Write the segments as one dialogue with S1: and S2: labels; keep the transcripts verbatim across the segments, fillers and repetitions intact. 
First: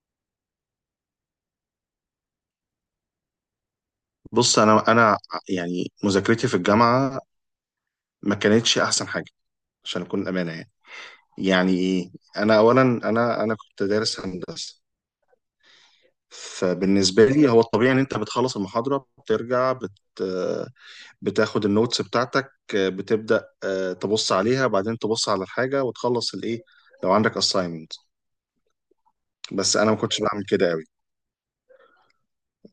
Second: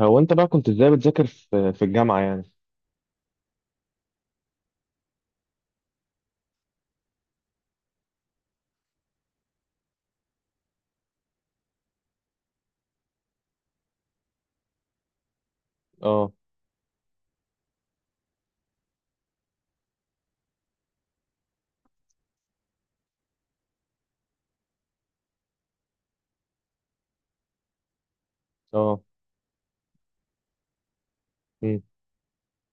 S1: هو انت بقى كنت ازاي بتذاكر في في الجامعة يعني؟
S2: بص انا انا يعني مذاكرتي في الجامعه ما كانتش احسن حاجه عشان اكون امانه يعني. يعني ايه؟ انا اولا انا انا كنت دارس هندسه.
S1: اه.
S2: فبالنسبه لي هو الطبيعي ان انت بتخلص المحاضره بترجع بت بتاخد النوتس بتاعتك، بتبدا آه، تبص عليها، بعدين تبص على الحاجه وتخلص الايه لو عندك assignment.
S1: اه.
S2: بس انا ما كنتش بعمل كده قوي،
S1: مم.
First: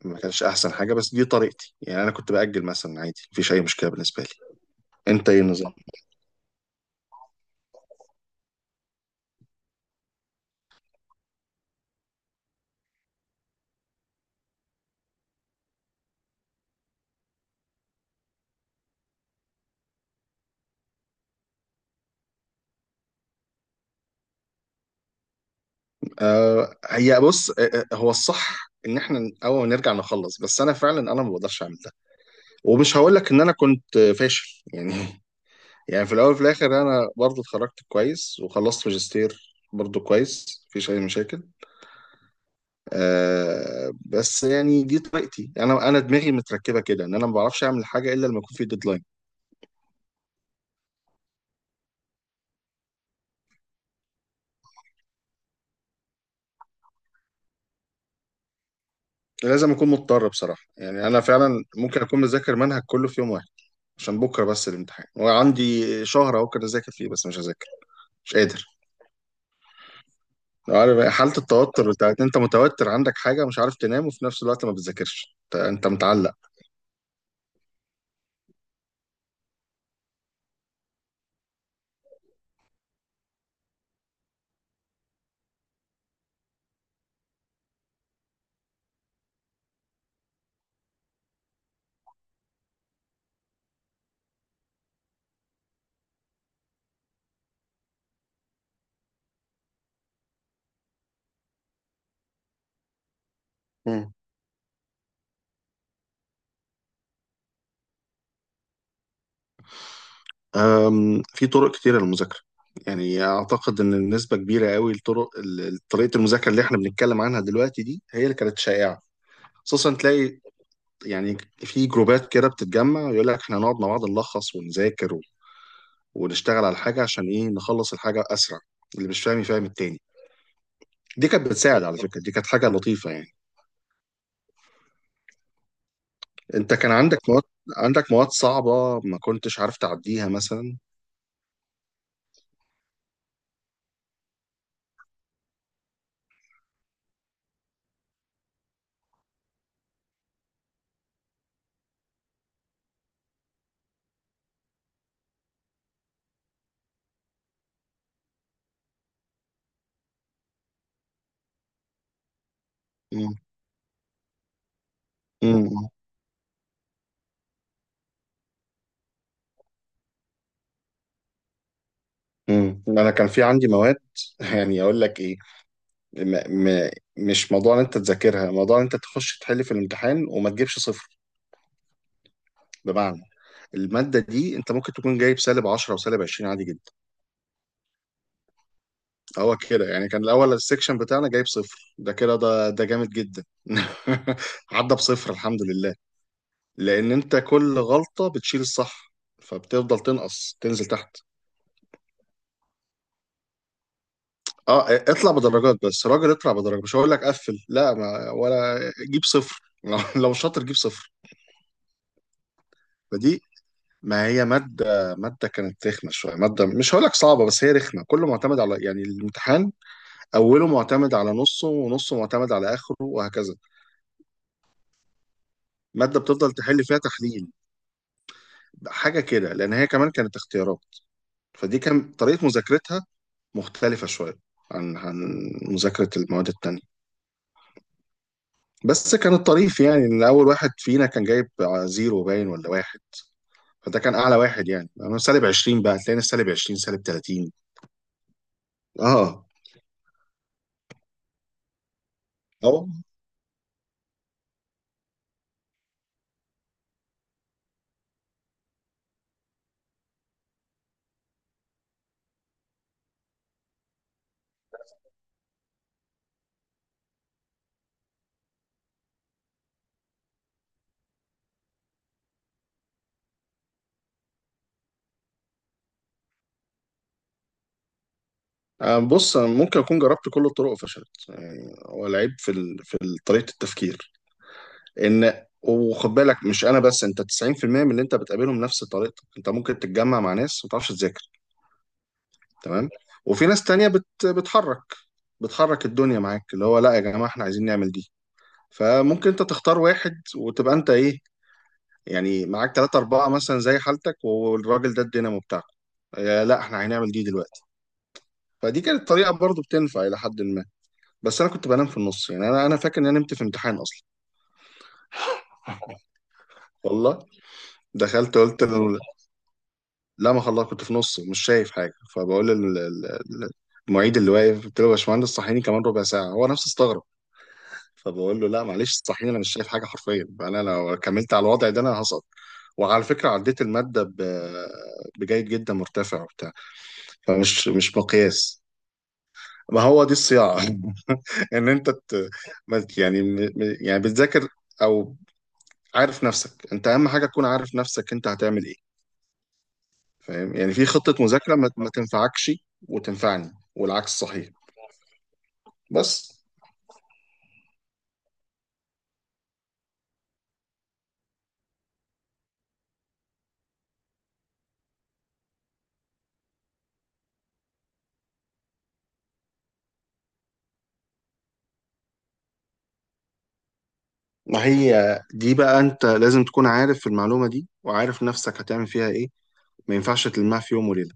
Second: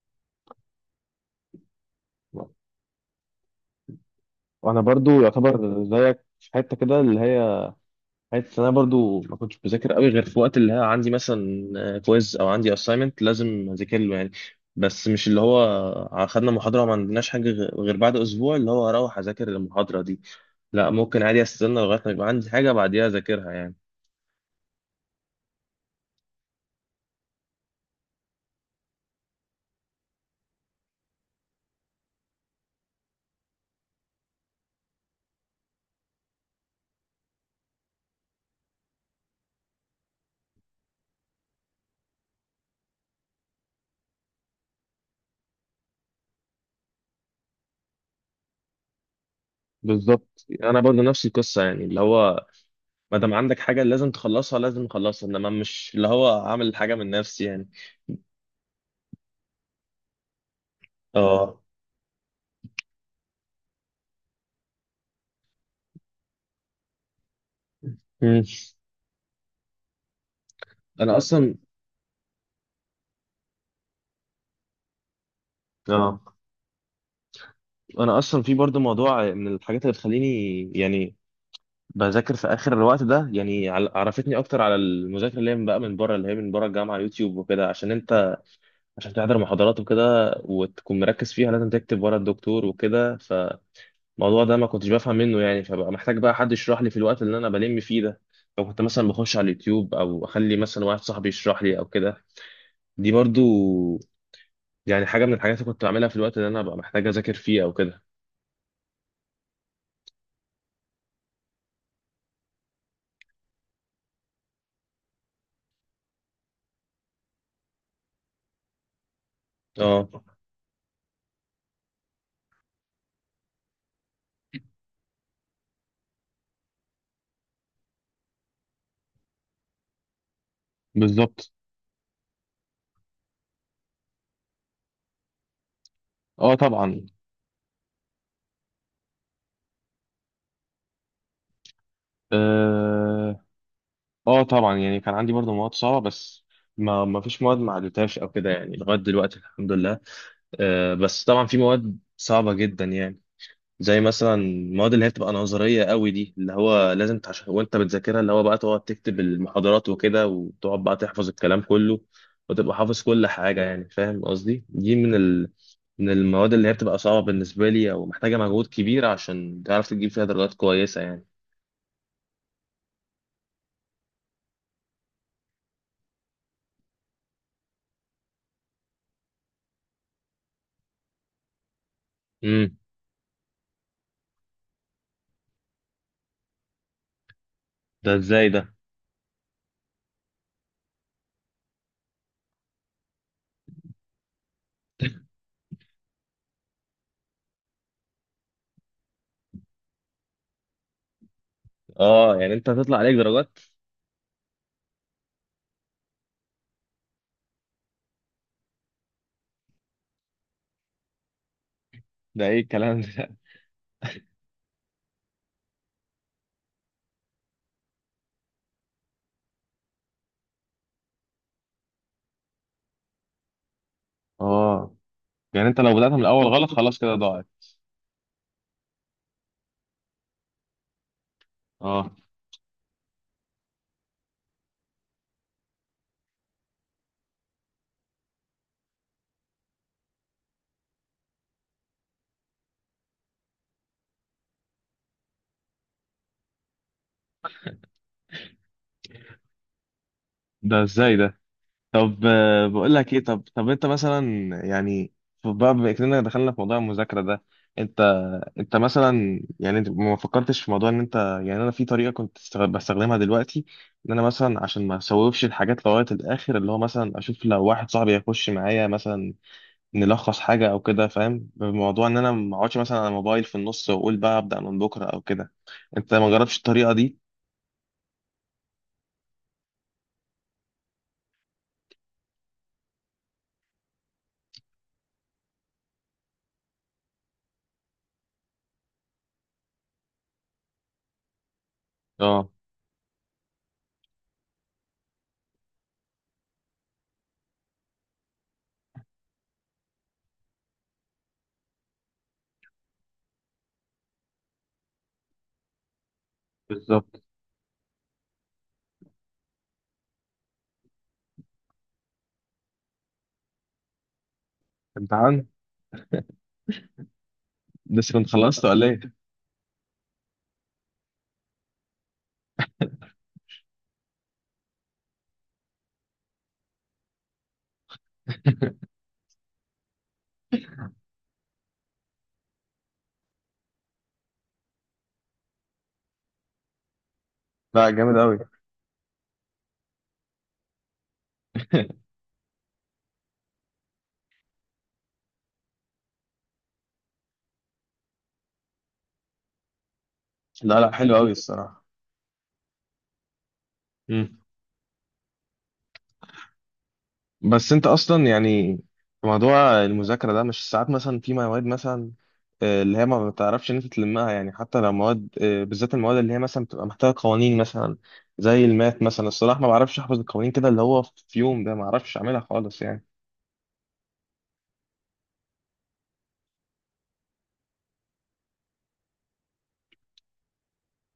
S2: ما كانش احسن حاجه، بس دي طريقتي يعني. انا كنت باجل مثلا، عادي، مفيش اي مشكله بالنسبه لي.
S1: وانا برضو
S2: انت ايه النظام؟
S1: يعتبر زيك في حتة كده اللي هي حتة، انا برضو ما كنتش بذاكر قوي غير في وقت اللي هي عندي مثلا كويز او عندي اساينمنت لازم اذاكر له يعني. بس مش اللي هو خدنا محاضرة وما عندناش حاجة غ- غير بعد اسبوع اللي هو هروح اذاكر المحاضرة دي. لا، ممكن عادي استنى لغاية ما يبقى عندي حاجة بعديها اذاكرها يعني.
S2: آه، هي بص، آه، آه، هو الصح ان احنا اول ما نرجع نخلص، بس انا فعلا انا ما بقدرش اعمل ده. ومش هقول لك ان انا كنت آه، فاشل يعني يعني في الاول وفي الاخر انا برضو اتخرجت كويس وخلصت ماجستير برضو كويس، مفيش اي مشاكل. آه بس يعني دي طريقتي، انا انا دماغي متركبه كده ان انا ما بعرفش اعمل حاجه الا لما يكون في ديدلاين.
S1: بالظبط، انا برضو نفس القصة يعني اللي هو ما دام عندك حاجة لازم تخلصها لازم تخلصها، انما مش اللي هو عامل حاجة من نفسي يعني.
S2: لازم اكون مضطر بصراحه يعني. انا
S1: اه.
S2: فعلا ممكن اكون مذاكر منهج كله في يوم واحد عشان بكره بس الامتحان، وعندي شهر اهو كده اذاكر فيه بس مش هذاكر، مش
S1: مم.
S2: قادر. عارف
S1: انا
S2: حالة
S1: اصلا
S2: التوتر بتاعت انت متوتر، عندك حاجة، مش عارف تنام، وفي نفس الوقت ما بتذاكرش، انت أنت
S1: اه
S2: متعلق.
S1: انا اصلا في برضه موضوع من الحاجات اللي بتخليني يعني بذاكر في اخر الوقت ده يعني، عل- عرفتني اكتر على المذاكره اللي هي من بقى من بره اللي هي من بره الجامعه، يوتيوب وكده، عشان انت عشان تحضر محاضرات وكده وتكون مركز فيها لازم تكتب ورا الدكتور وكده. الموضوع ده ما كنتش بفهم منه يعني، فبقى محتاج بقى حد يشرح لي في الوقت اللي انا بلم فيه ده، فكنت مثلا بخش على اليوتيوب او اخلي مثلا واحد صاحبي يشرح لي او كده. دي برضو
S2: مم.
S1: يعني حاجه من الحاجات اللي كنت بعملها في الوقت اللي انا ببقى محتاج اذاكر فيه او كده.
S2: أم، في طرق كتيرة للمذاكرة. يعني أعتقد إن نسبة كبيرة قوي لطرق ال- طريقة المذاكرة اللي إحنا بنتكلم عنها دلوقتي دي هي اللي كانت شائعة. خصوصا
S1: اه.
S2: تلاقي يعني في جروبات كده بتتجمع ويقول لك إحنا نقعد مع بعض نلخص ونذاكر و- ونشتغل على حاجة عشان إيه، نخلص الحاجة أسرع، اللي مش فاهم يفهم التاني. دي كانت
S1: بالظبط.
S2: بتساعد، على فكرة، دي كانت حاجة لطيفة يعني.
S1: اه،
S2: انت كان
S1: طبعا.
S2: عندك مواد، عندك مواد صعبة ما كنتش عارف تعديها مثلا.
S1: اه. آه طبعا يعني كان عندي برضو مواد صعبه، بس ما ما فيش مواد ما عدتهاش او كده يعني، لغايه دلوقتي الحمد لله. آه بس طبعا في مواد صعبه جدا يعني، زي مثلا المواد اللي هي بتبقى نظريه قوي دي، اللي هو لازم تح- وانت بتذاكرها اللي هو بقى تقعد تكتب المحاضرات وكده، وتقعد بقى تحفظ الكلام كله وتبقى حافظ كل
S2: مم.
S1: حاجه يعني، فاهم قصدي؟ دي من ال...
S2: مم.
S1: من المواد اللي هي بتبقى صعبه بالنسبه لي او محتاجه مجهود كبير عشان تعرف تجيب فيها درجات كويسه يعني.
S2: مم. انا كان في عندي مواد يعني اقول لك ايه، م م مش موضوع ان انت تذاكرها، موضوع ان انت تخش تحل في الامتحان وما تجيبش صفر.
S1: امم.
S2: بمعنى المادة دي انت ممكن تكون جايب سالب عشرة وسالب عشرين عادي جدا.
S1: ده ازاي ده؟
S2: هو كده يعني. كان الاول السكشن بتاعنا جايب صفر، ده كده ده ده جامد جدا عدى بصفر، الحمد لله. لان انت كل غلطة بتشيل الصح، فبتفضل تنقص تنزل تحت.
S1: اه، يعني انت هتطلع عليك درجات.
S2: اه، اطلع بدرجات، بس راجل اطلع بدرجة، مش هقول لك قفل، لا ما ولا. جيب صفر لو لو شاطر جيب صفر.
S1: ده ايه الكلام ده؟
S2: فدي، ما هي مادة، مادة كانت رخمة شوية، مادة مش هقول لك صعبة بس هي رخمة. كله معتمد على يعني الامتحان، أوله معتمد على نصه ونصه معتمد على آخره وهكذا.
S1: اه، يعني انت لو بدأت من
S2: مادة
S1: الاول
S2: بتفضل
S1: غلط
S2: تحل
S1: خلاص
S2: فيها
S1: كده ضاعت.
S2: تحليل، حاجة كده، لأن هي كمان كانت اختيارات. فدي
S1: اه.
S2: كان طريقة مذاكرتها مختلفة شوية عن عن مذاكرة المواد التانية. بس كان الطريف يعني ان اول واحد فينا كان جايب زيرو باين ولا واحد، فده كان اعلى واحد يعني. انا سالب عشرين، بقى هتلاقينا سالب عشرين سالب تلاتين. اه.
S1: ده ازاي ده؟ طب آه،
S2: اهو.
S1: بقول لك ايه، طب طب انت مثلا يعني ف- بقى بما اننا دخلنا في موضوع المذاكره ده، انت انت مثلا يعني انت ما فكرتش في موضوع ان انت يعني انا في طريقه كنت استغ- بستخدمها دلوقتي، ان انا مثلا عشان ما اسوفش الحاجات لغايه الاخر اللي هو مثلا اشوف لو واحد صاحبي هيخش معايا مثلا نلخص حاجه او كده، فاهم؟ بموضوع ان انا ما اقعدش مثلا على الموبايل في النص واقول بقى ابدا من بكره او كده. انت ما جربتش الطريقه دي؟
S2: آه، بص، أنا ممكن اكون جربت كل الطرق وفشلت يعني. هو العيب في ال... في ال- طريقه التفكير. ان وخد بالك، مش انا بس، انت تسعين في المئة من اللي انت بتقابلهم نفس طريقتك. انت ممكن تتجمع مع ناس ما تعرفش تذاكر،
S1: اه.
S2: تمام، وفي ناس تانية بت... بتحرك، بتحرك الدنيا معاك، اللي هو لا يا جماعه احنا عايزين نعمل دي. فممكن انت تختار واحد وتبقى انت ايه، يعني معاك ثلاثة أربعة مثلا زي حالتك، والراجل ده الدينامو بتاعكم، آه، لا احنا هنعمل
S1: بالظبط.
S2: دي دلوقتي. فدي كانت طريقة برضو بتنفع إلى حد ما. بس أنا كنت بنام في النص يعني. أنا أنا فاكر إن أنا نمت في امتحان أصلا.
S1: امتحان؟
S2: والله.
S1: لسه كنت
S2: دخلت قلت
S1: خلصت ولا
S2: له،
S1: ايه؟
S2: لا ما خلاص كنت في نص مش شايف حاجة، فبقول لل- ال- ال- المعيد اللي واقف، قلت له يا باشمهندس صحيني كمان ربع ساعة. هو نفسه استغرب، فبقول له لا معلش صحيني، أنا مش شايف حاجة حرفيا، أنا لو كملت على الوضع ده أنا هسقط. وعلى فكرة عديت المادة ب- بجيد جدا مرتفع. فمش
S1: لا،
S2: مش
S1: جامد قوي.
S2: مقياس. ما هو دي الصياعة ان انت ت... ما- يعني م... م- يعني بتذاكر، او عارف نفسك. انت اهم حاجة تكون عارف نفسك انت هتعمل ايه. فاهم يعني
S1: لا،
S2: في
S1: لا، حلو
S2: خطة
S1: قوي
S2: مذاكرة ما...
S1: الصراحه.
S2: ما تنفعكش، وتنفعني، والعكس
S1: مم.
S2: صحيح. بس
S1: بس انت اصلا يعني في موضوع المذاكره ده، مش ساعات مثلا في مواد مثلا آه، اللي هي ما بتعرفش ان انت تلمها يعني، حتى لو مواد آه، بالذات المواد اللي هي مثلا بتبقى محتاجه قوانين مثلا، زي المات مثلا الصراحه ما بعرفش احفظ القوانين كده اللي هو في يوم ده ما اعرفش اعملها خالص يعني.
S2: ما هي، دي بقى انت لازم تكون عارف المعلومة دي وعارف نفسك هتعمل فيها ايه. ما ينفعش تلمها في يوم وليلة.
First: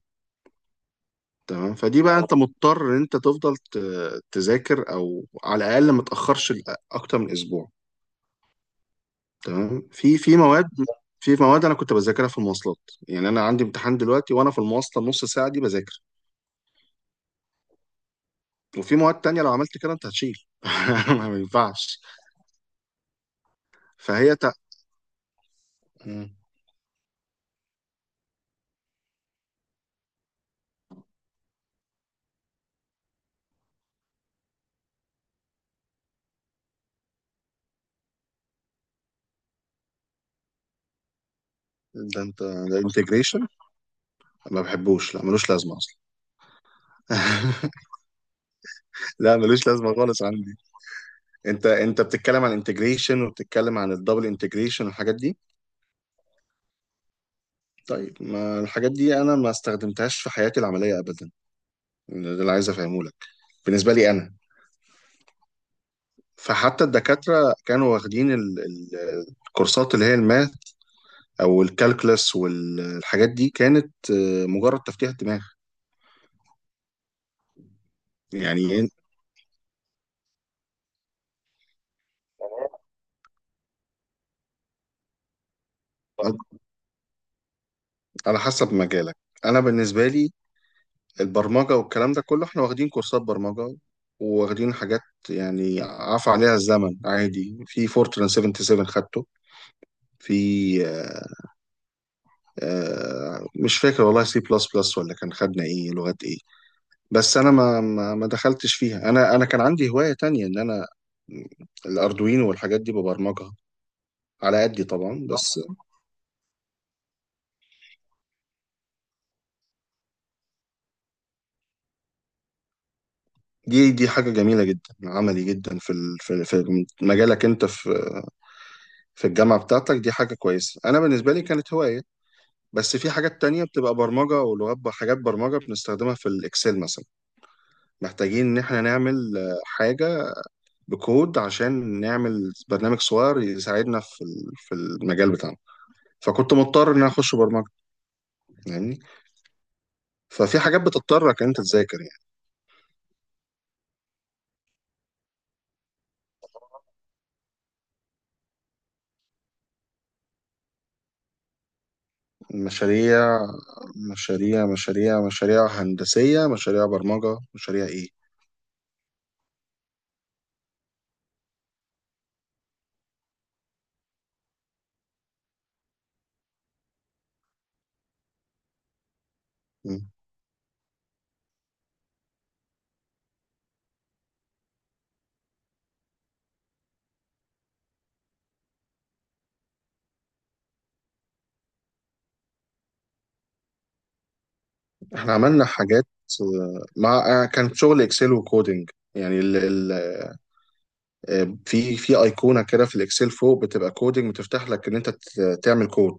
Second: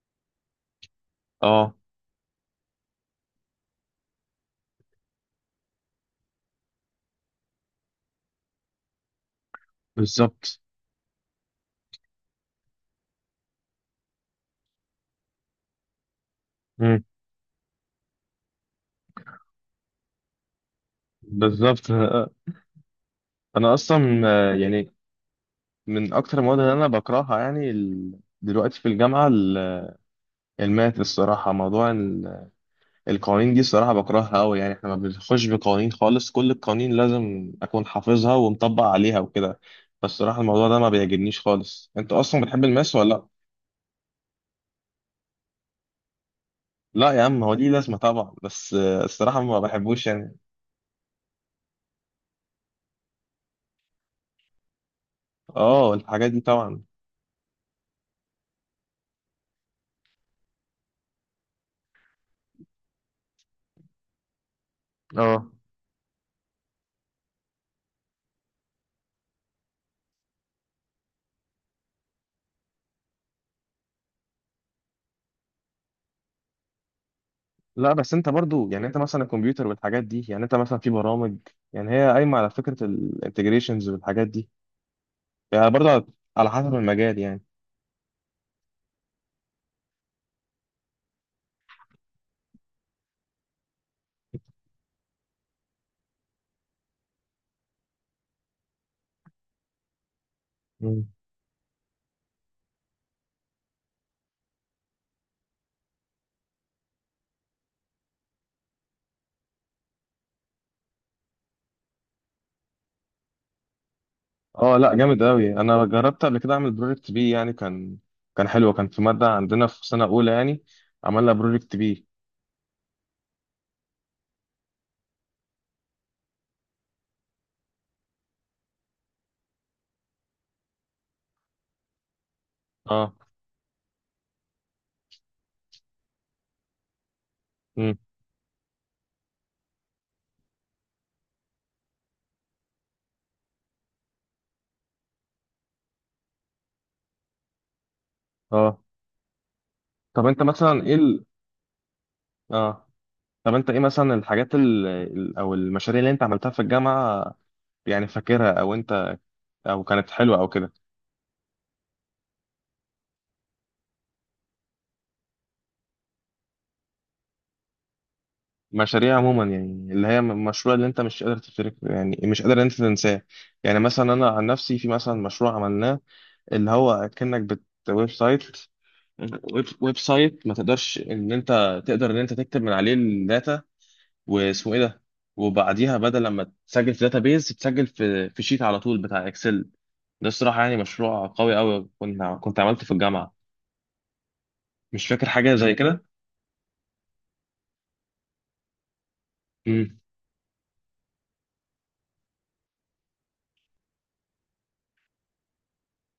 S1: اه.
S2: تمام. فدي بقى انت مضطر ان انت تفضل ت... تذاكر، او على الاقل ما تاخرش اكتر من اسبوع. تمام. في في
S1: بالظبط.
S2: مواد، في مواد انا كنت بذاكرها في المواصلات، يعني انا عندي امتحان دلوقتي وانا في المواصله النص ساعه دي بذاكر.
S1: مم.
S2: وفي مواد تانية لو عملت كده انت هتشيل ما
S1: بالظبط.
S2: ينفعش.
S1: انا اصلا
S2: فهي
S1: آه،
S2: تق...
S1: يعني من اكتر المواد اللي انا بكرهها يعني، ال- دلوقتي في الجامعه ال- الماث الصراحه، موضوع القوانين دي الصراحة بكرهها أوي يعني، إحنا ما بنخش بقوانين خالص، كل القوانين لازم أكون حافظها ومطبق عليها وكده، بس الصراحة الموضوع ده ما بيعجبنيش خالص. أنت
S2: ده انت،
S1: أصلا بتحب
S2: ده
S1: الماس ولا لأ؟
S2: انتجريشن، ما بحبوش، لا ملوش لازمه اصلا
S1: لا يا عم هو ليه لازمة طبعا، بس آه،
S2: لا
S1: الصراحة ما
S2: ملوش لازمه
S1: بحبوش
S2: خالص
S1: يعني.
S2: عندي. انت انت بتتكلم عن انتجريشن وبتتكلم عن الدبل انتجريشن والحاجات دي.
S1: أه الحاجات دي طبعا.
S2: طيب ما الحاجات دي انا ما استخدمتهاش في حياتي العمليه ابدا. ده اللي عايز افهمه لك بالنسبه لي انا.
S1: أه.
S2: فحتى الدكاترة كانوا واخدين ال- ال- الكورسات اللي هي الماث أو الكالكلس والحاجات دي كانت آه، مجرد تفتيح دماغ.
S1: لا، بس أنت برضو
S2: يعني
S1: يعني
S2: إيه؟
S1: أنت مثلا الكمبيوتر والحاجات دي، يعني أنت مثلا في برامج، يعني هي قايمة على فكرة الانتجريشنز والحاجات دي، يعني برضو على على حسب المجال
S2: على حسب مجالك. أنا بالنسبة لي البرمجة والكلام ده كله، احنا واخدين كورسات برمجة، واخدين حاجات يعني عفى عليها الزمن. عادي، في فورتران سبعة وسبعين خدته. في
S1: يعني.
S2: آه، آه، مش فاكر والله، سي بلس بلس ولا كان خدنا ايه لغات ايه. بس انا ما ما ما دخلتش فيها. انا انا كان عندي هواية تانية ان انا الاردوينو والحاجات دي ببرمجها، على
S1: اه.
S2: قدي
S1: لا، جامد
S2: طبعا.
S1: قوي،
S2: بس
S1: انا جربت قبل كده اعمل بروجكت بي يعني، كان كان حلو، كان في ماده عندنا في سنه اولى يعني عملنا بروجكت بي.
S2: دي، دي حاجة جميلة جدا، عملي جدا في ال- في في مجالك انت، في في الجامعة بتاعتك. دي حاجة كويسة. انا بالنسبة لي كانت هواية. بس في
S1: اه.
S2: حاجات تانية بتبقى برمجة ولغات، حاجات برمجة بنستخدمها في الاكسل مثلا.
S1: امم.
S2: محتاجين ان احنا نعمل آه، حاجة بكود عشان نعمل برنامج صغير يساعدنا في ال- في المجال بتاعنا. فكنت مضطر ان انا اخش برمجة
S1: اه.
S2: يعني.
S1: طب انت
S2: ففي حاجات
S1: مثلا ايه ال...
S2: بتضطرك إن انت تذاكر يعني.
S1: اه. طب انت ايه مثلا الحاجات ال... ال- او المشاريع اللي انت عملتها في الجامعه، يعني فاكرها، او انت او كانت حلوه او كده؟
S2: مشاريع، مشاريع مشاريع مشاريع هندسية، مشاريع برمجة، مشاريع ايه.
S1: مشاريع عموما يعني اللي هي م- مشروع اللي انت مش قادر تفتكر يعني، مش قادر انت تنساه، يعني مثلا انا عن نفسي في مثلا مشروع عملناه اللي هو كأنك بت ويب سايت ويب ويب
S2: مم.
S1: سايت ما تقدرش ان انت تقدر ان انت تكتب من عليه الداتا، واسمه ايه ده، وبعديها بدل لما تسجل في بيز تسجل في في شيت على طول بتاع اكسل. ده الصراحه يعني مشروع قوي قوي كنت كنت عملته في الجامعه، مش فاكر
S2: احنا
S1: حاجه
S2: عملنا
S1: زي كده.
S2: حاجات آه، مع آه، كان شغل اكسل وكودينج يعني ال ال
S1: امم.
S2: آه، في في ايقونة كده في الاكسل فوق بتبقى كودينج، بتفتح لك ان انت ت- تعمل كود.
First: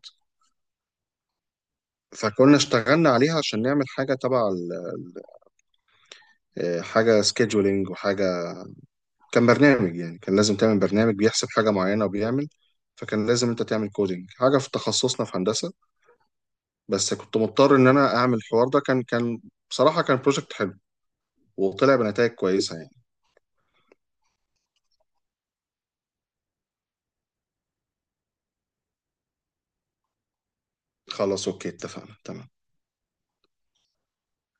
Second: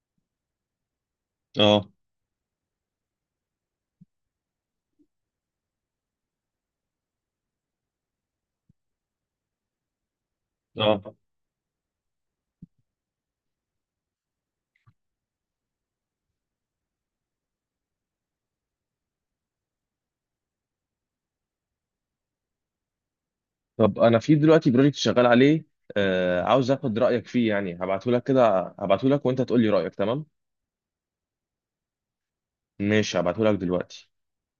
S1: اه.
S2: فكنا اشتغلنا عليها عشان نعمل حاجة تبع ال- ال- آه، حاجة سكيدولينج وحاجة. كان برنامج يعني، كان لازم تعمل
S1: اه.
S2: برنامج بيحسب حاجة معينة وبيعمل. فكان لازم انت تعمل كودينج حاجة في تخصصنا في هندسة. بس كنت مضطر ان انا اعمل الحوار ده. كان كان بصراحة كان بروجكت حلو، وطلع بنتائج كويسة يعني.
S1: طب انا في دلوقتي بروجكت شغال عليه، آه عاوز اخد رايك فيه يعني، هبعته لك كده، هبعته لك وانت تقول لي رايك تمام؟
S2: خلاص اوكي، اتفقنا، تمام.
S1: ماشي، هبعته لك دلوقتي.